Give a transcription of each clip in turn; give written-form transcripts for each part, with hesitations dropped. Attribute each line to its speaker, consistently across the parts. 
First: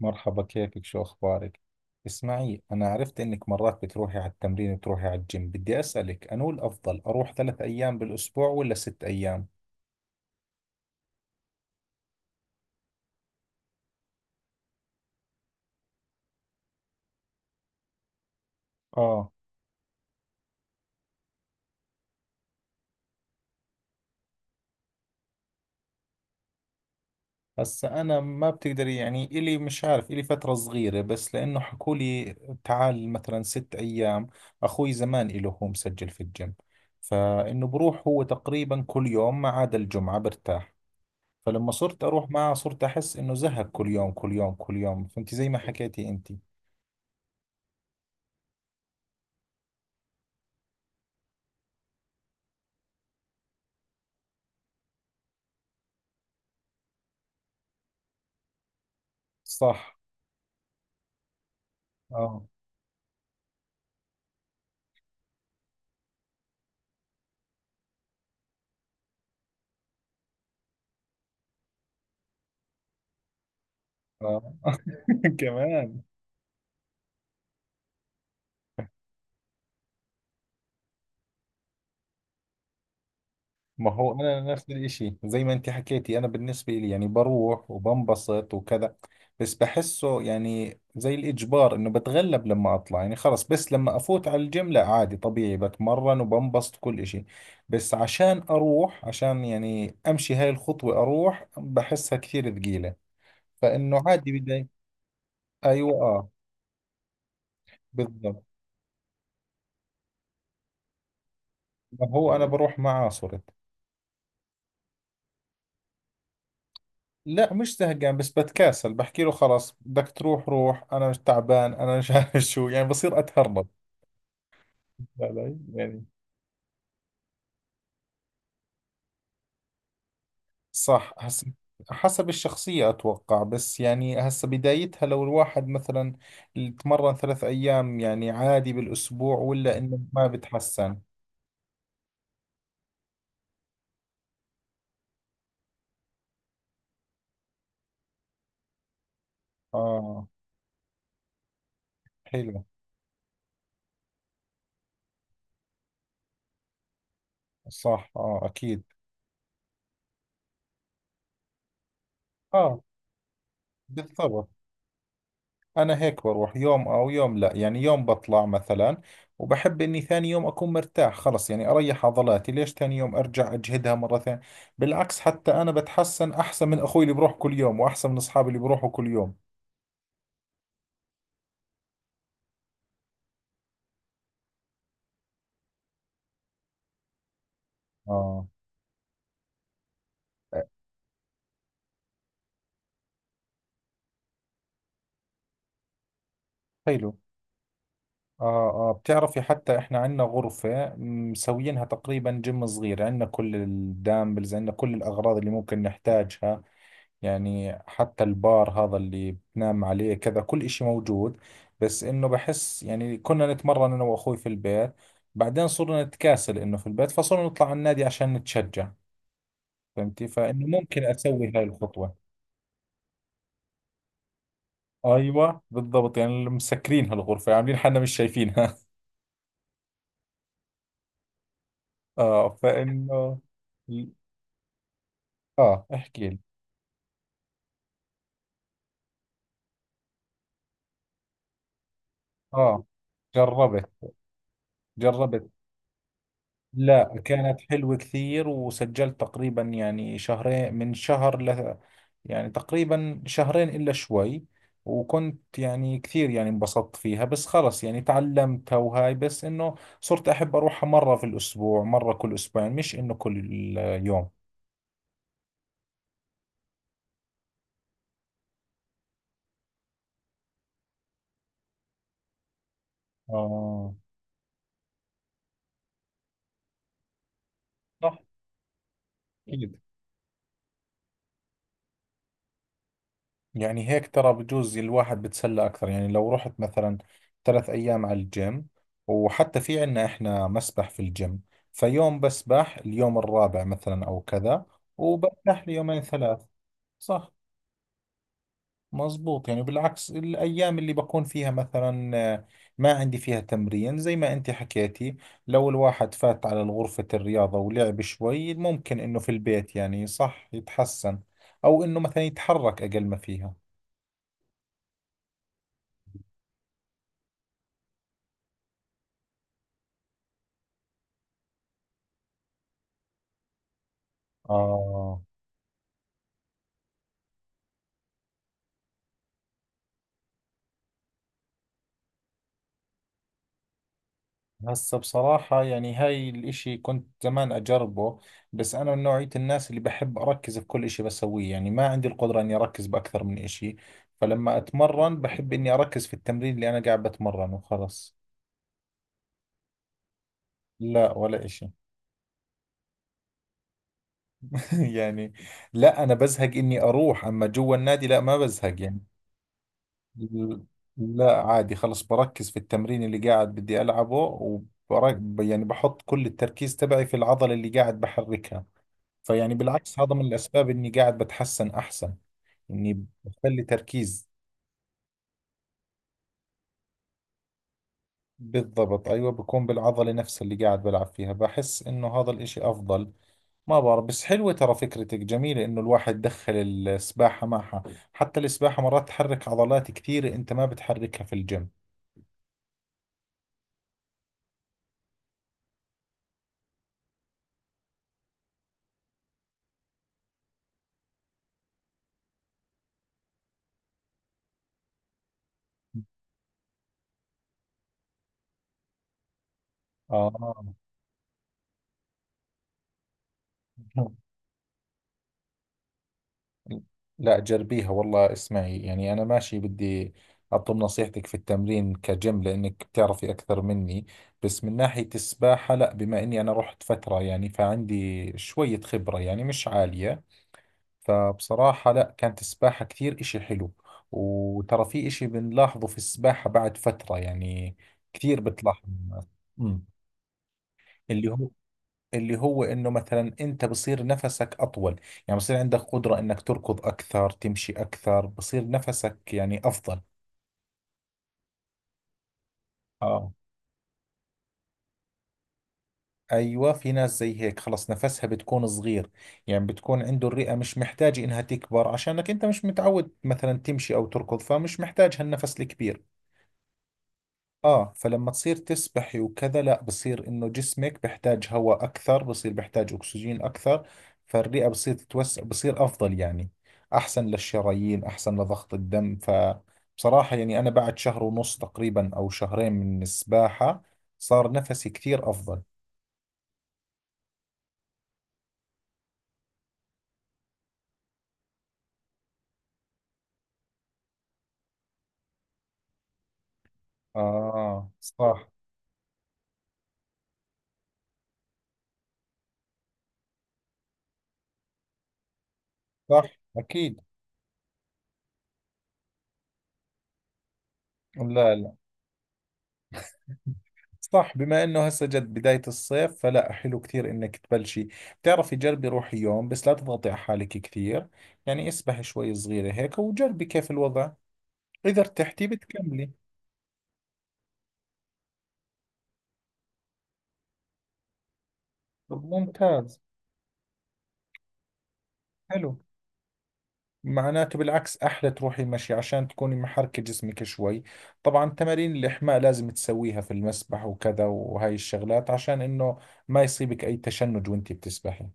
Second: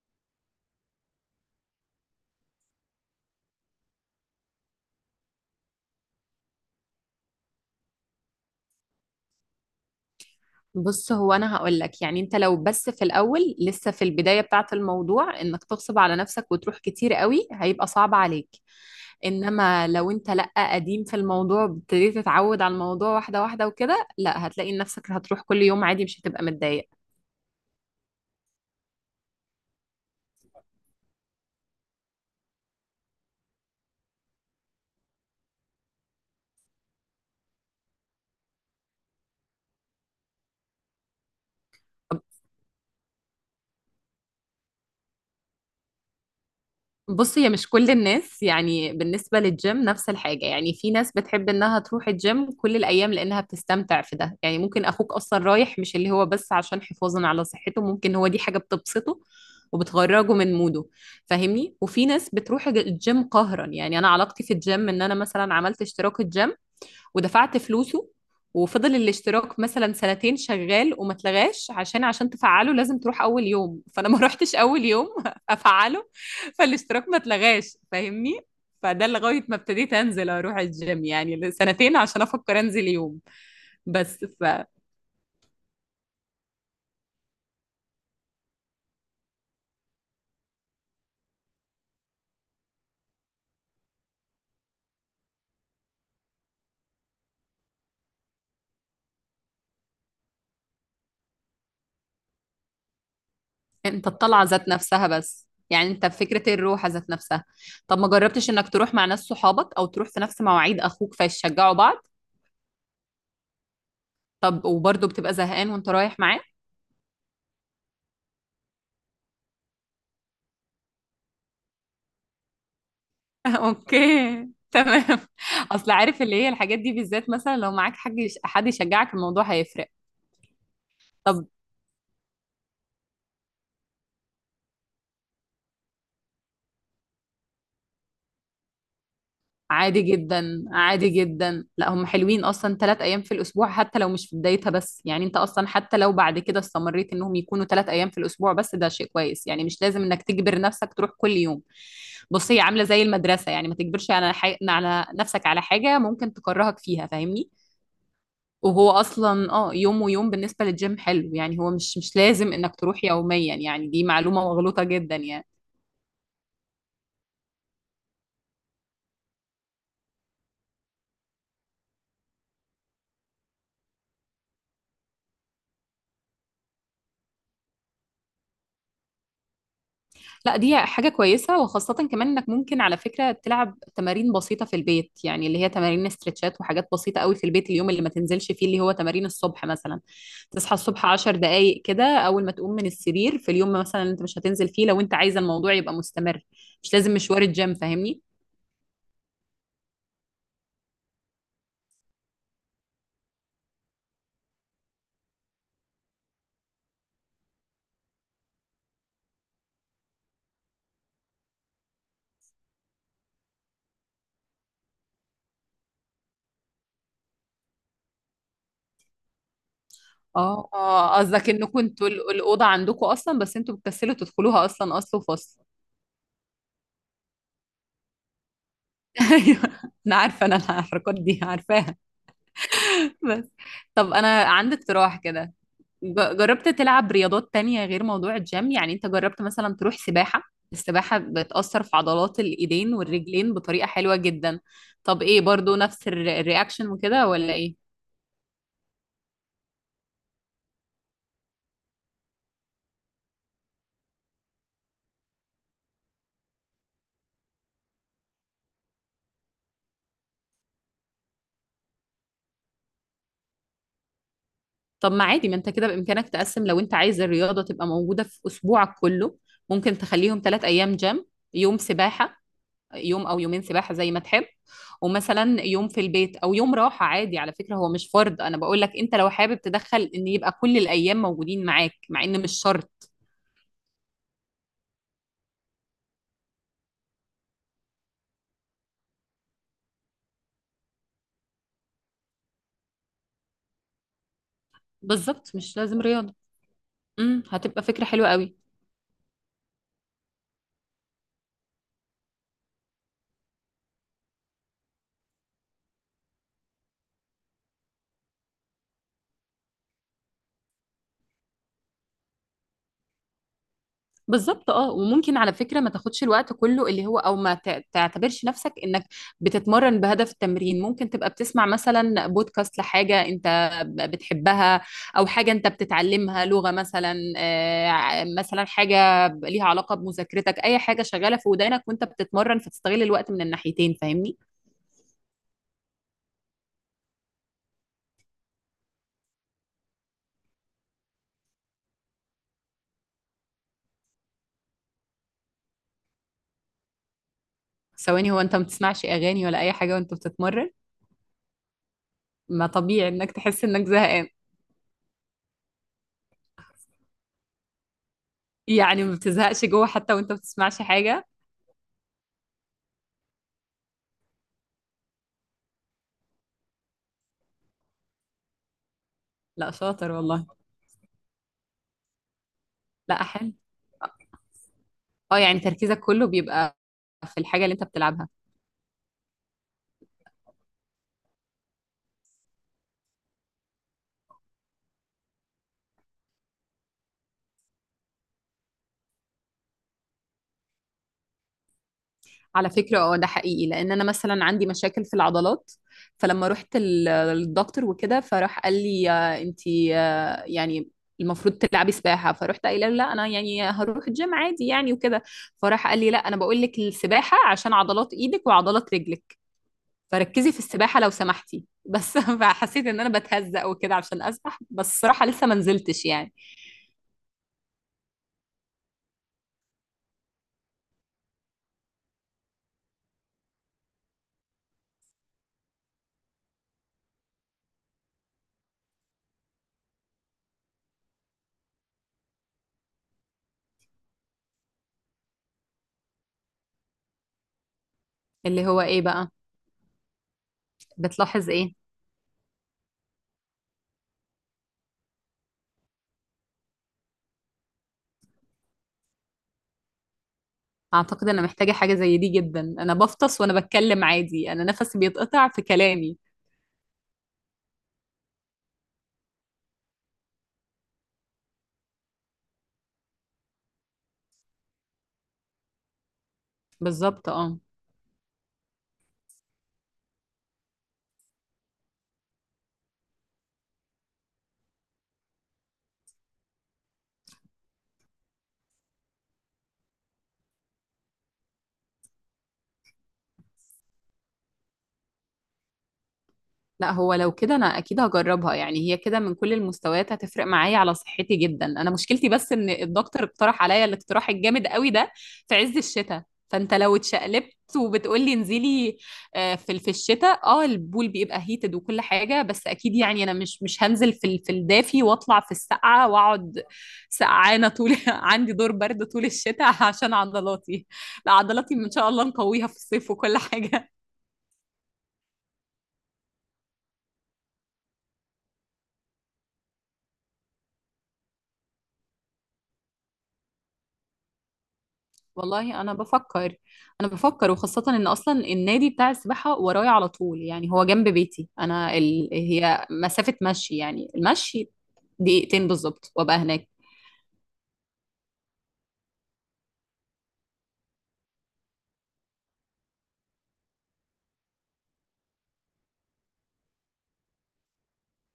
Speaker 1: مرحبا، كيفك؟ شو أخبارك؟ اسمعي، أنا عرفت إنك مرات بتروحي على التمرين وتروحي على الجيم. بدي أسألك أنو الأفضل أروح 3 أيام بالأسبوع ولا 6 أيام؟
Speaker 2: بص، هو انا هقول لك يعني انت لو بس في الاول لسه في البدايه بتاعه الموضوع، انك تغصب على نفسك وتروح كتير قوي هيبقى صعب عليك.
Speaker 1: آه.
Speaker 2: انما لو انت لا قديم في الموضوع، ابتديت تتعود على الموضوع واحده واحده وكده، لا هتلاقي نفسك هتروح كل يوم عادي مش هتبقى متضايق.
Speaker 1: هسا أنا ما بتقدري، يعني إلي مش عارف، إلي فترة صغيرة بس، لأنه حكولي تعال مثلا 6 أيام. أخوي زمان إله هو مسجل في الجيم، فإنه بروح هو تقريبا كل يوم ما عدا الجمعة برتاح. فلما صرت أروح معه صرت أحس إنه زهق كل يوم كل يوم كل يوم، فهمتي؟ زي ما حكيتي أنتي.
Speaker 2: بص، هي مش كل الناس يعني بالنسبة للجيم نفس الحاجة. يعني في ناس بتحب انها تروح الجيم كل الأيام لأنها بتستمتع في ده. يعني ممكن أخوك أصلا رايح مش اللي هو بس عشان حفاظا على صحته، ممكن هو دي حاجة بتبسطه
Speaker 1: صح.
Speaker 2: وبتخرجه من موده، فاهمني. وفي ناس
Speaker 1: اه،
Speaker 2: بتروح الجيم قهرا. يعني أنا علاقتي في الجيم إن أنا مثلا عملت اشتراك الجيم، ودفعت فلوسه، وفضل الاشتراك مثلا سنتين شغال وما اتلغاش، عشان تفعله لازم تروح اول يوم. فانا ما
Speaker 1: اه.
Speaker 2: روحتش اول يوم
Speaker 1: كمان.
Speaker 2: افعله. فالاشتراك ما اتلغاش، فاهمني. فده لغايه ما ابتديت انزل اروح الجيم يعني سنتين عشان افكر انزل يوم
Speaker 1: ما هو
Speaker 2: بس.
Speaker 1: انا نفس الاشي زي ما انت حكيتي، انا بالنسبة لي يعني بروح وبنبسط وكذا. بس بحسه يعني زي الاجبار انه بتغلب لما اطلع يعني خلص. بس لما افوت على الجيم لا، عادي طبيعي، بتمرن وبنبسط كل اشي. بس عشان اروح، عشان يعني امشي هاي الخطوة اروح، بحسها كثير ثقيلة. فانه
Speaker 2: فانت
Speaker 1: عادي
Speaker 2: الطلعه
Speaker 1: بدي.
Speaker 2: ذات نفسها، بس يعني
Speaker 1: ايوه،
Speaker 2: انت
Speaker 1: اه،
Speaker 2: فكره الروحه ذات نفسها. طب ما
Speaker 1: بالضبط.
Speaker 2: جربتش انك تروح مع ناس صحابك، او تروح في نفس مواعيد اخوك فيشجعوا بعض؟
Speaker 1: ما هو انا بروح معاه صرت.
Speaker 2: طب وبرضه بتبقى زهقان وانت رايح معاه؟
Speaker 1: لا، مش زهقان، بس بتكاسل، بحكي له خلاص بدك تروح روح، انا مش تعبان، انا مش عارف شو، يعني بصير اتهرب
Speaker 2: اوكي، تمام.
Speaker 1: علي؟
Speaker 2: اصل
Speaker 1: يعني.
Speaker 2: عارف، اللي هي الحاجات دي بالذات مثلا لو معاك حد يشجعك الموضوع هيفرق.
Speaker 1: صح.
Speaker 2: طب،
Speaker 1: هسه حسب الشخصية أتوقع، بس يعني هسه بدايتها. لو الواحد مثلا تمرن 3 أيام يعني عادي بالأسبوع، ولا إنه
Speaker 2: عادي
Speaker 1: ما
Speaker 2: جدا
Speaker 1: بتحسن؟
Speaker 2: عادي جدا. لا، هم حلوين اصلا 3 ايام في الاسبوع حتى لو مش في بدايتها، بس يعني انت اصلا حتى لو بعد كده استمريت، انهم يكونوا 3 ايام في الاسبوع بس، ده شيء كويس. يعني مش لازم انك
Speaker 1: آه،
Speaker 2: تجبر نفسك تروح كل يوم. بص، هي
Speaker 1: حلو.
Speaker 2: عامله زي المدرسه. يعني ما تجبرش على على نفسك على حاجه ممكن تكرهك فيها، فاهمني.
Speaker 1: صح، آه، أكيد.
Speaker 2: وهو اصلا، يوم ويوم بالنسبه للجيم حلو. يعني هو مش لازم انك
Speaker 1: آه،
Speaker 2: تروح يوميا. يعني دي معلومه
Speaker 1: بالضبط.
Speaker 2: مغلوطه جدا يعني.
Speaker 1: أنا هيك بروح يوم أو يوم لا، يعني يوم بطلع مثلا، وبحب إني ثاني يوم أكون مرتاح، خلص يعني أريح عضلاتي. ليش ثاني يوم أرجع أجهدها مرة ثانية؟ بالعكس، حتى أنا بتحسن أحسن من أخوي اللي بروح كل يوم، وأحسن من أصحابي اللي بروحوا كل يوم.
Speaker 2: لا، دي حاجه كويسه، وخاصه كمان انك ممكن على فكره تلعب تمارين بسيطه في البيت، يعني اللي هي تمارين استرتشات وحاجات بسيطه قوي في البيت، اليوم اللي ما
Speaker 1: اه،
Speaker 2: تنزلش فيه، اللي هو تمارين الصبح مثلا. تصحى الصبح 10 دقائق كده اول ما تقوم من السرير، في اليوم مثلا انت مش هتنزل فيه، لو انت عايزه الموضوع يبقى مستمر. مش لازم
Speaker 1: حلو.
Speaker 2: مشوار الجيم، فاهمني.
Speaker 1: آه آه، بتعرفي حتى إحنا عندنا غرفة مسوينها تقريبا جيم صغير، عندنا كل الدامبلز، عندنا كل الأغراض اللي ممكن نحتاجها، يعني حتى البار هذا اللي بتنام عليه كذا، كل إشي موجود. بس إنه بحس يعني كنا نتمرن أنا وأخوي في البيت، بعدين صرنا نتكاسل إنه في البيت، فصرنا نطلع على النادي عشان نتشجع، فهمتي؟ فإنه
Speaker 2: اه،
Speaker 1: ممكن
Speaker 2: اه، قصدك
Speaker 1: أسوي هاي
Speaker 2: انه كنتوا
Speaker 1: الخطوة.
Speaker 2: الاوضه عندكم اصلا بس انتوا بتكسلوا تدخلوها، اصلا اصل وفصل.
Speaker 1: أيوة بالضبط، يعني اللي مسكرين هالغرفة عاملين حالنا مش شايفينها.
Speaker 2: ايوه. انا عارفه، انا الحركات دي عارفاها.
Speaker 1: آه، فإنه.
Speaker 2: بس. طب، انا عندي اقتراح كده.
Speaker 1: آه، احكي لي.
Speaker 2: جربت تلعب رياضات تانية غير موضوع الجيم؟ يعني انت جربت مثلا تروح سباحه؟ السباحه بتاثر في عضلات
Speaker 1: آه،
Speaker 2: الايدين والرجلين بطريقه
Speaker 1: جربت،
Speaker 2: حلوه جدا. طب ايه،
Speaker 1: جربت.
Speaker 2: برضو نفس الرياكشن
Speaker 1: لا،
Speaker 2: وكده ولا
Speaker 1: كانت
Speaker 2: ايه؟
Speaker 1: حلوة كثير، وسجلت تقريبا يعني 2 شهر، من شهر ل، يعني تقريبا 2 شهر إلا شوي. وكنت يعني كثير، يعني انبسطت فيها، بس خلص يعني تعلمتها وهاي، بس إنه صرت أحب أروحها مرة في الأسبوع، مرة كل 2 أسبوع، مش إنه كل يوم.
Speaker 2: طب ما عادي، ما انت كده بامكانك تقسم، لو انت عايز الرياضه تبقى موجوده في اسبوعك كله. ممكن تخليهم 3 ايام جيم. يوم سباحه. يوم او يومين سباحه
Speaker 1: آه،
Speaker 2: زي ما تحب. ومثلا يوم في البيت او يوم راحه عادي. على فكره هو مش
Speaker 1: صح،
Speaker 2: فرض، انا بقول لك انت لو حابب
Speaker 1: أكيد.
Speaker 2: تدخل ان يبقى كل الايام موجودين معاك، مع ان مش شرط.
Speaker 1: يعني هيك ترى بجوز الواحد بتسلى أكثر، يعني لو رحت مثلا 3 أيام على الجيم، وحتى في عنا إحنا مسبح في الجيم، فيوم بسبح اليوم الرابع مثلا أو كذا،
Speaker 2: بالظبط،
Speaker 1: وبرتاح
Speaker 2: مش لازم
Speaker 1: ليومين
Speaker 2: رياضه.
Speaker 1: ثلاث صح.
Speaker 2: هتبقى فكره حلوه قوي.
Speaker 1: مزبوط، يعني بالعكس الأيام اللي بكون فيها مثلا آه، ما عندي فيها تمرين، زي ما أنت حكيتي، لو الواحد فات على غرفة الرياضة ولعب شوي ممكن إنه في البيت يعني صح يتحسن، أو إنه مثلا يتحرك أقل ما فيها.
Speaker 2: بالظبط، اه. وممكن على فكره ما تاخدش الوقت كله اللي هو، او ما تع- تعتبرش نفسك انك بتتمرن بهدف التمرين. ممكن تبقى بتسمع مثلا بودكاست لحاجه انت بتحبها.
Speaker 1: آه.
Speaker 2: او حاجه انت بتتعلمها، لغه مثلا، مثلا حاجه ليها علاقه بمذاكرتك، اي حاجه شغاله في ودانك وانت بتتمرن فتستغل الوقت من الناحيتين، فاهمني.
Speaker 1: هسه بصراحة يعني هاي الاشي كنت زمان اجربه، بس انا من نوعية الناس اللي بحب اركز في كل اشي بسويه، يعني ما عندي القدرة اني اركز باكثر من اشي، فلما اتمرن بحب اني اركز في التمرين اللي انا قاعد بتمرنه وخلص.
Speaker 2: ثواني، هو انت ما بتسمعش اغاني ولا اي حاجه وانت بتتمرن؟
Speaker 1: لا، ولا اشي.
Speaker 2: ما طبيعي انك تحس انك زهقان.
Speaker 1: يعني لا، انا بزهق اني اروح، اما جوا النادي لا ما بزهق يعني.
Speaker 2: يعني ما بتزهقش جوه حتى وانت ما بتسمعش حاجه؟
Speaker 1: لا، عادي خلص، بركز في التمرين اللي قاعد بدي العبه وبرك يعني، بحط كل التركيز تبعي في العضلة اللي قاعد بحركها. فيعني
Speaker 2: لا،
Speaker 1: بالعكس
Speaker 2: شاطر
Speaker 1: هذا من
Speaker 2: والله.
Speaker 1: الأسباب إني قاعد بتحسن أحسن، إني
Speaker 2: لا، حلو.
Speaker 1: بخلي تركيز.
Speaker 2: اه، يعني تركيزك كله بيبقى في الحاجة اللي انت بتلعبها.
Speaker 1: بالضبط، أيوة، بكون بالعضلة نفسها اللي قاعد بلعب فيها، بحس إنه هذا الإشي أفضل. ما بعرف، بس حلوة ترى فكرتك جميلة إنه الواحد دخل السباحة معها. حتى السباحة مرات تحرك عضلات كثيرة أنت ما بتحركها في الجيم.
Speaker 2: على فكرة، اه، ده حقيقي. لان انا مثلا عندي مشاكل في العضلات. فلما رحت للدكتور وكده، فراح قال لي انت، يعني المفروض تلعبي سباحة. فرحت قايله له لا، انا يعني هروح الجيم عادي يعني وكده. فراح قال لي لا، انا بقول لك السباحة عشان عضلات ايدك وعضلات رجلك. فركزي في
Speaker 1: آه.
Speaker 2: السباحة لو سمحتي، بس فحسيت ان انا بتهزق وكده عشان اسبح، بس الصراحة لسه ما نزلتش يعني.
Speaker 1: لا، جربيها والله. اسمعي، يعني أنا ماشي بدي أطلب نصيحتك في التمرين كجيم لأنك بتعرفي أكثر مني، بس من ناحية السباحة لا، بما إني أنا رحت فترة يعني فعندي شوية خبرة، يعني مش عالية. فبصراحة لا، كانت السباحة كثير إشي حلو. وترى في إشي بنلاحظه في السباحة بعد فترة، يعني كثير
Speaker 2: اللي هو
Speaker 1: بتلاحظ
Speaker 2: ايه
Speaker 1: الناس.
Speaker 2: بقى؟
Speaker 1: أمم. اللي
Speaker 2: بتلاحظ
Speaker 1: هو
Speaker 2: ايه؟
Speaker 1: اللي هو انه مثلا انت بصير نفسك اطول، يعني بصير عندك قدرة انك تركض اكثر، تمشي اكثر، بصير نفسك يعني افضل.
Speaker 2: اعتقد انا محتاجة حاجة زي دي جدا. انا
Speaker 1: اه.
Speaker 2: بفطس وانا بتكلم عادي، انا نفسي بيتقطع في كلامي.
Speaker 1: ايوه، في ناس زي هيك خلص نفسها بتكون صغير، يعني بتكون عنده الرئة مش محتاجة انها تكبر، عشانك انت مش متعود مثلا تمشي او تركض، فمش محتاج هالنفس الكبير.
Speaker 2: بالظبط، اه.
Speaker 1: اه، فلما تصير تسبحي وكذا لا، بصير انه جسمك بحتاج هواء اكثر، بصير بحتاج اكسجين اكثر، فالرئة بصير تتوسع بصير افضل يعني. احسن للشرايين، احسن لضغط الدم. فبصراحة يعني انا بعد شهر ونص تقريبا او 2 شهر من السباحة صار نفسي كثير افضل.
Speaker 2: لا، هو لو كده انا اكيد هجربها. يعني هي كده من كل المستويات هتفرق معايا على صحتي جدا. انا مشكلتي بس ان الدكتور اقترح عليا الاقتراح الجامد قوي ده في عز الشتاء، فانت لو اتشقلبت
Speaker 1: اه،
Speaker 2: وبتقولي
Speaker 1: صح،
Speaker 2: انزلي. في الشتاء، البول بيبقى هيتد وكل حاجه. بس اكيد يعني انا مش هنزل في في الدافي واطلع في السقعه
Speaker 1: صح،
Speaker 2: واقعد.
Speaker 1: اكيد.
Speaker 2: سقعانه طول عندي دور برد طول الشتاء عشان عضلاتي. لا،
Speaker 1: لا، لا.
Speaker 2: عضلاتي ان شاء الله نقويها في الصيف وكل حاجه.
Speaker 1: صح، بما انه هسه جد بداية الصيف، فلا حلو كثير انك تبلشي. بتعرفي، جربي روحي يوم بس لا تضغطي على حالك كثير، يعني اسبحي شوي صغيرة هيك وجربي كيف الوضع، اذا ارتحتي
Speaker 2: والله انا
Speaker 1: بتكملي.
Speaker 2: بفكر. انا بفكر وخاصه ان اصلا النادي بتاع السباحه ورايا على طول. يعني هو جنب بيتي انا
Speaker 1: طب
Speaker 2: هي
Speaker 1: ممتاز.
Speaker 2: مسافه مشي. يعني المشي دقيقتين
Speaker 1: حلو،
Speaker 2: بالظبط وابقى هناك.
Speaker 1: معناته بالعكس احلى تروحي مشي عشان تكوني محركة جسمك شوي. طبعا تمارين الاحماء لازم تسويها في المسبح وكذا وهاي الشغلات، عشان انه ما يصيبك اي تشنج وانتي بتسبحي.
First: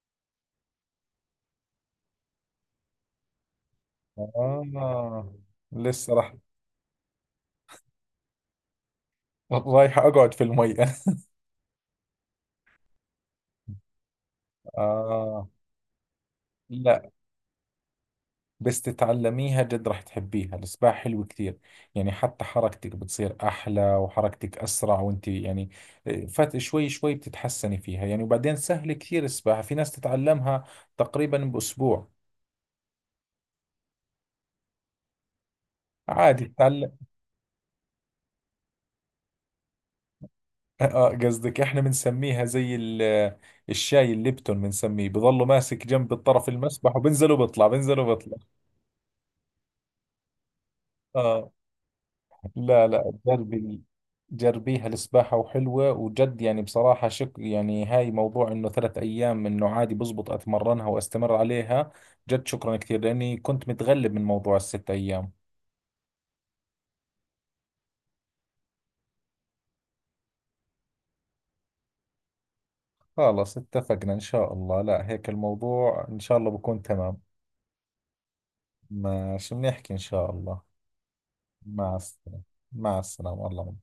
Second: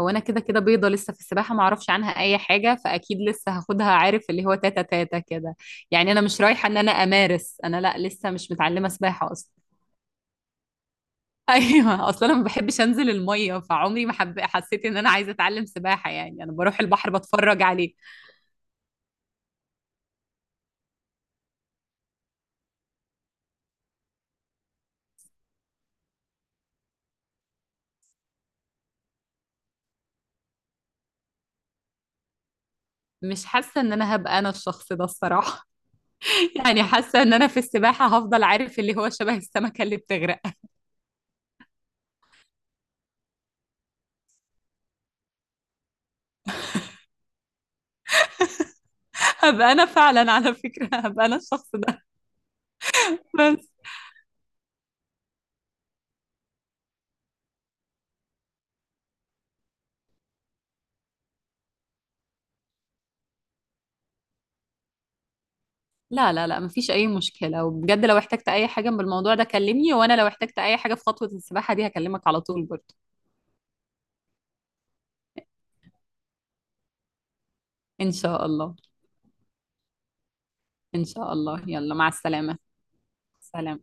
Speaker 2: هو انا كده كده بيضه لسه في السباحه، ما اعرفش عنها اي حاجه. فاكيد لسه هاخدها، عارف اللي هو تاتا تاتا
Speaker 1: آه،
Speaker 2: كده. يعني
Speaker 1: لسه
Speaker 2: انا
Speaker 1: راح،
Speaker 2: مش رايحه ان انا امارس، انا لا، لسه مش متعلمه سباحه اصلا.
Speaker 1: رايح اقعد في المي.
Speaker 2: ايوه، اصلا انا ما بحبش انزل الميه، فعمري ما حسيت ان انا عايزه
Speaker 1: آه،
Speaker 2: اتعلم سباحه. يعني انا بروح
Speaker 1: لا،
Speaker 2: البحر بتفرج عليه.
Speaker 1: بس تتعلميها جد راح تحبيها. السباحة حلو كثير، يعني حتى حركتك بتصير أحلى، وحركتك أسرع، وانت يعني فات شوي شوي بتتحسني فيها يعني. وبعدين سهل كثير السباحة، في ناس تتعلمها تقريبا بأسبوع.
Speaker 2: مش حاسة ان انا هبقى انا الشخص ده الصراحة.
Speaker 1: عادي
Speaker 2: يعني
Speaker 1: تتعلم.
Speaker 2: حاسة ان انا في السباحة هفضل، عارف اللي هو، شبه السمكة اللي بتغرق.
Speaker 1: آه، قصدك احنا بنسميها زي الشاي الليبتون، بنسميه بضله ماسك جنب الطرف المسبح، وبنزل وبطلع بنزل وبطلع.
Speaker 2: هبقى انا فعلا، على فكرة هبقى انا
Speaker 1: اه،
Speaker 2: الشخص ده.
Speaker 1: لا لا،
Speaker 2: بس.
Speaker 1: جربي. جربيها السباحة، وحلوة وجد يعني. بصراحة شك، يعني هاي موضوع انه 3 ايام انه عادي بزبط، اتمرنها واستمر عليها. جد شكرا كثير، لاني كنت متغلب من موضوع ال6 ايام.
Speaker 2: لا، لا، لا، مفيش اي مشكلة. وبجد لو احتجت اي حاجة بالموضوع ده كلمني، وانا لو احتجت اي حاجة في خطوة السباحة دي هكلمك على طول برضه.
Speaker 1: خلاص اتفقنا ان شاء الله، لا هيك الموضوع ان شاء الله بكون تمام.
Speaker 2: ان شاء الله.
Speaker 1: ماشي، بنحكي ان شاء الله.
Speaker 2: ان شاء الله، يلا،
Speaker 1: مع
Speaker 2: مع
Speaker 1: السلامة.
Speaker 2: السلامة.
Speaker 1: مع السلامة الله.
Speaker 2: سلام.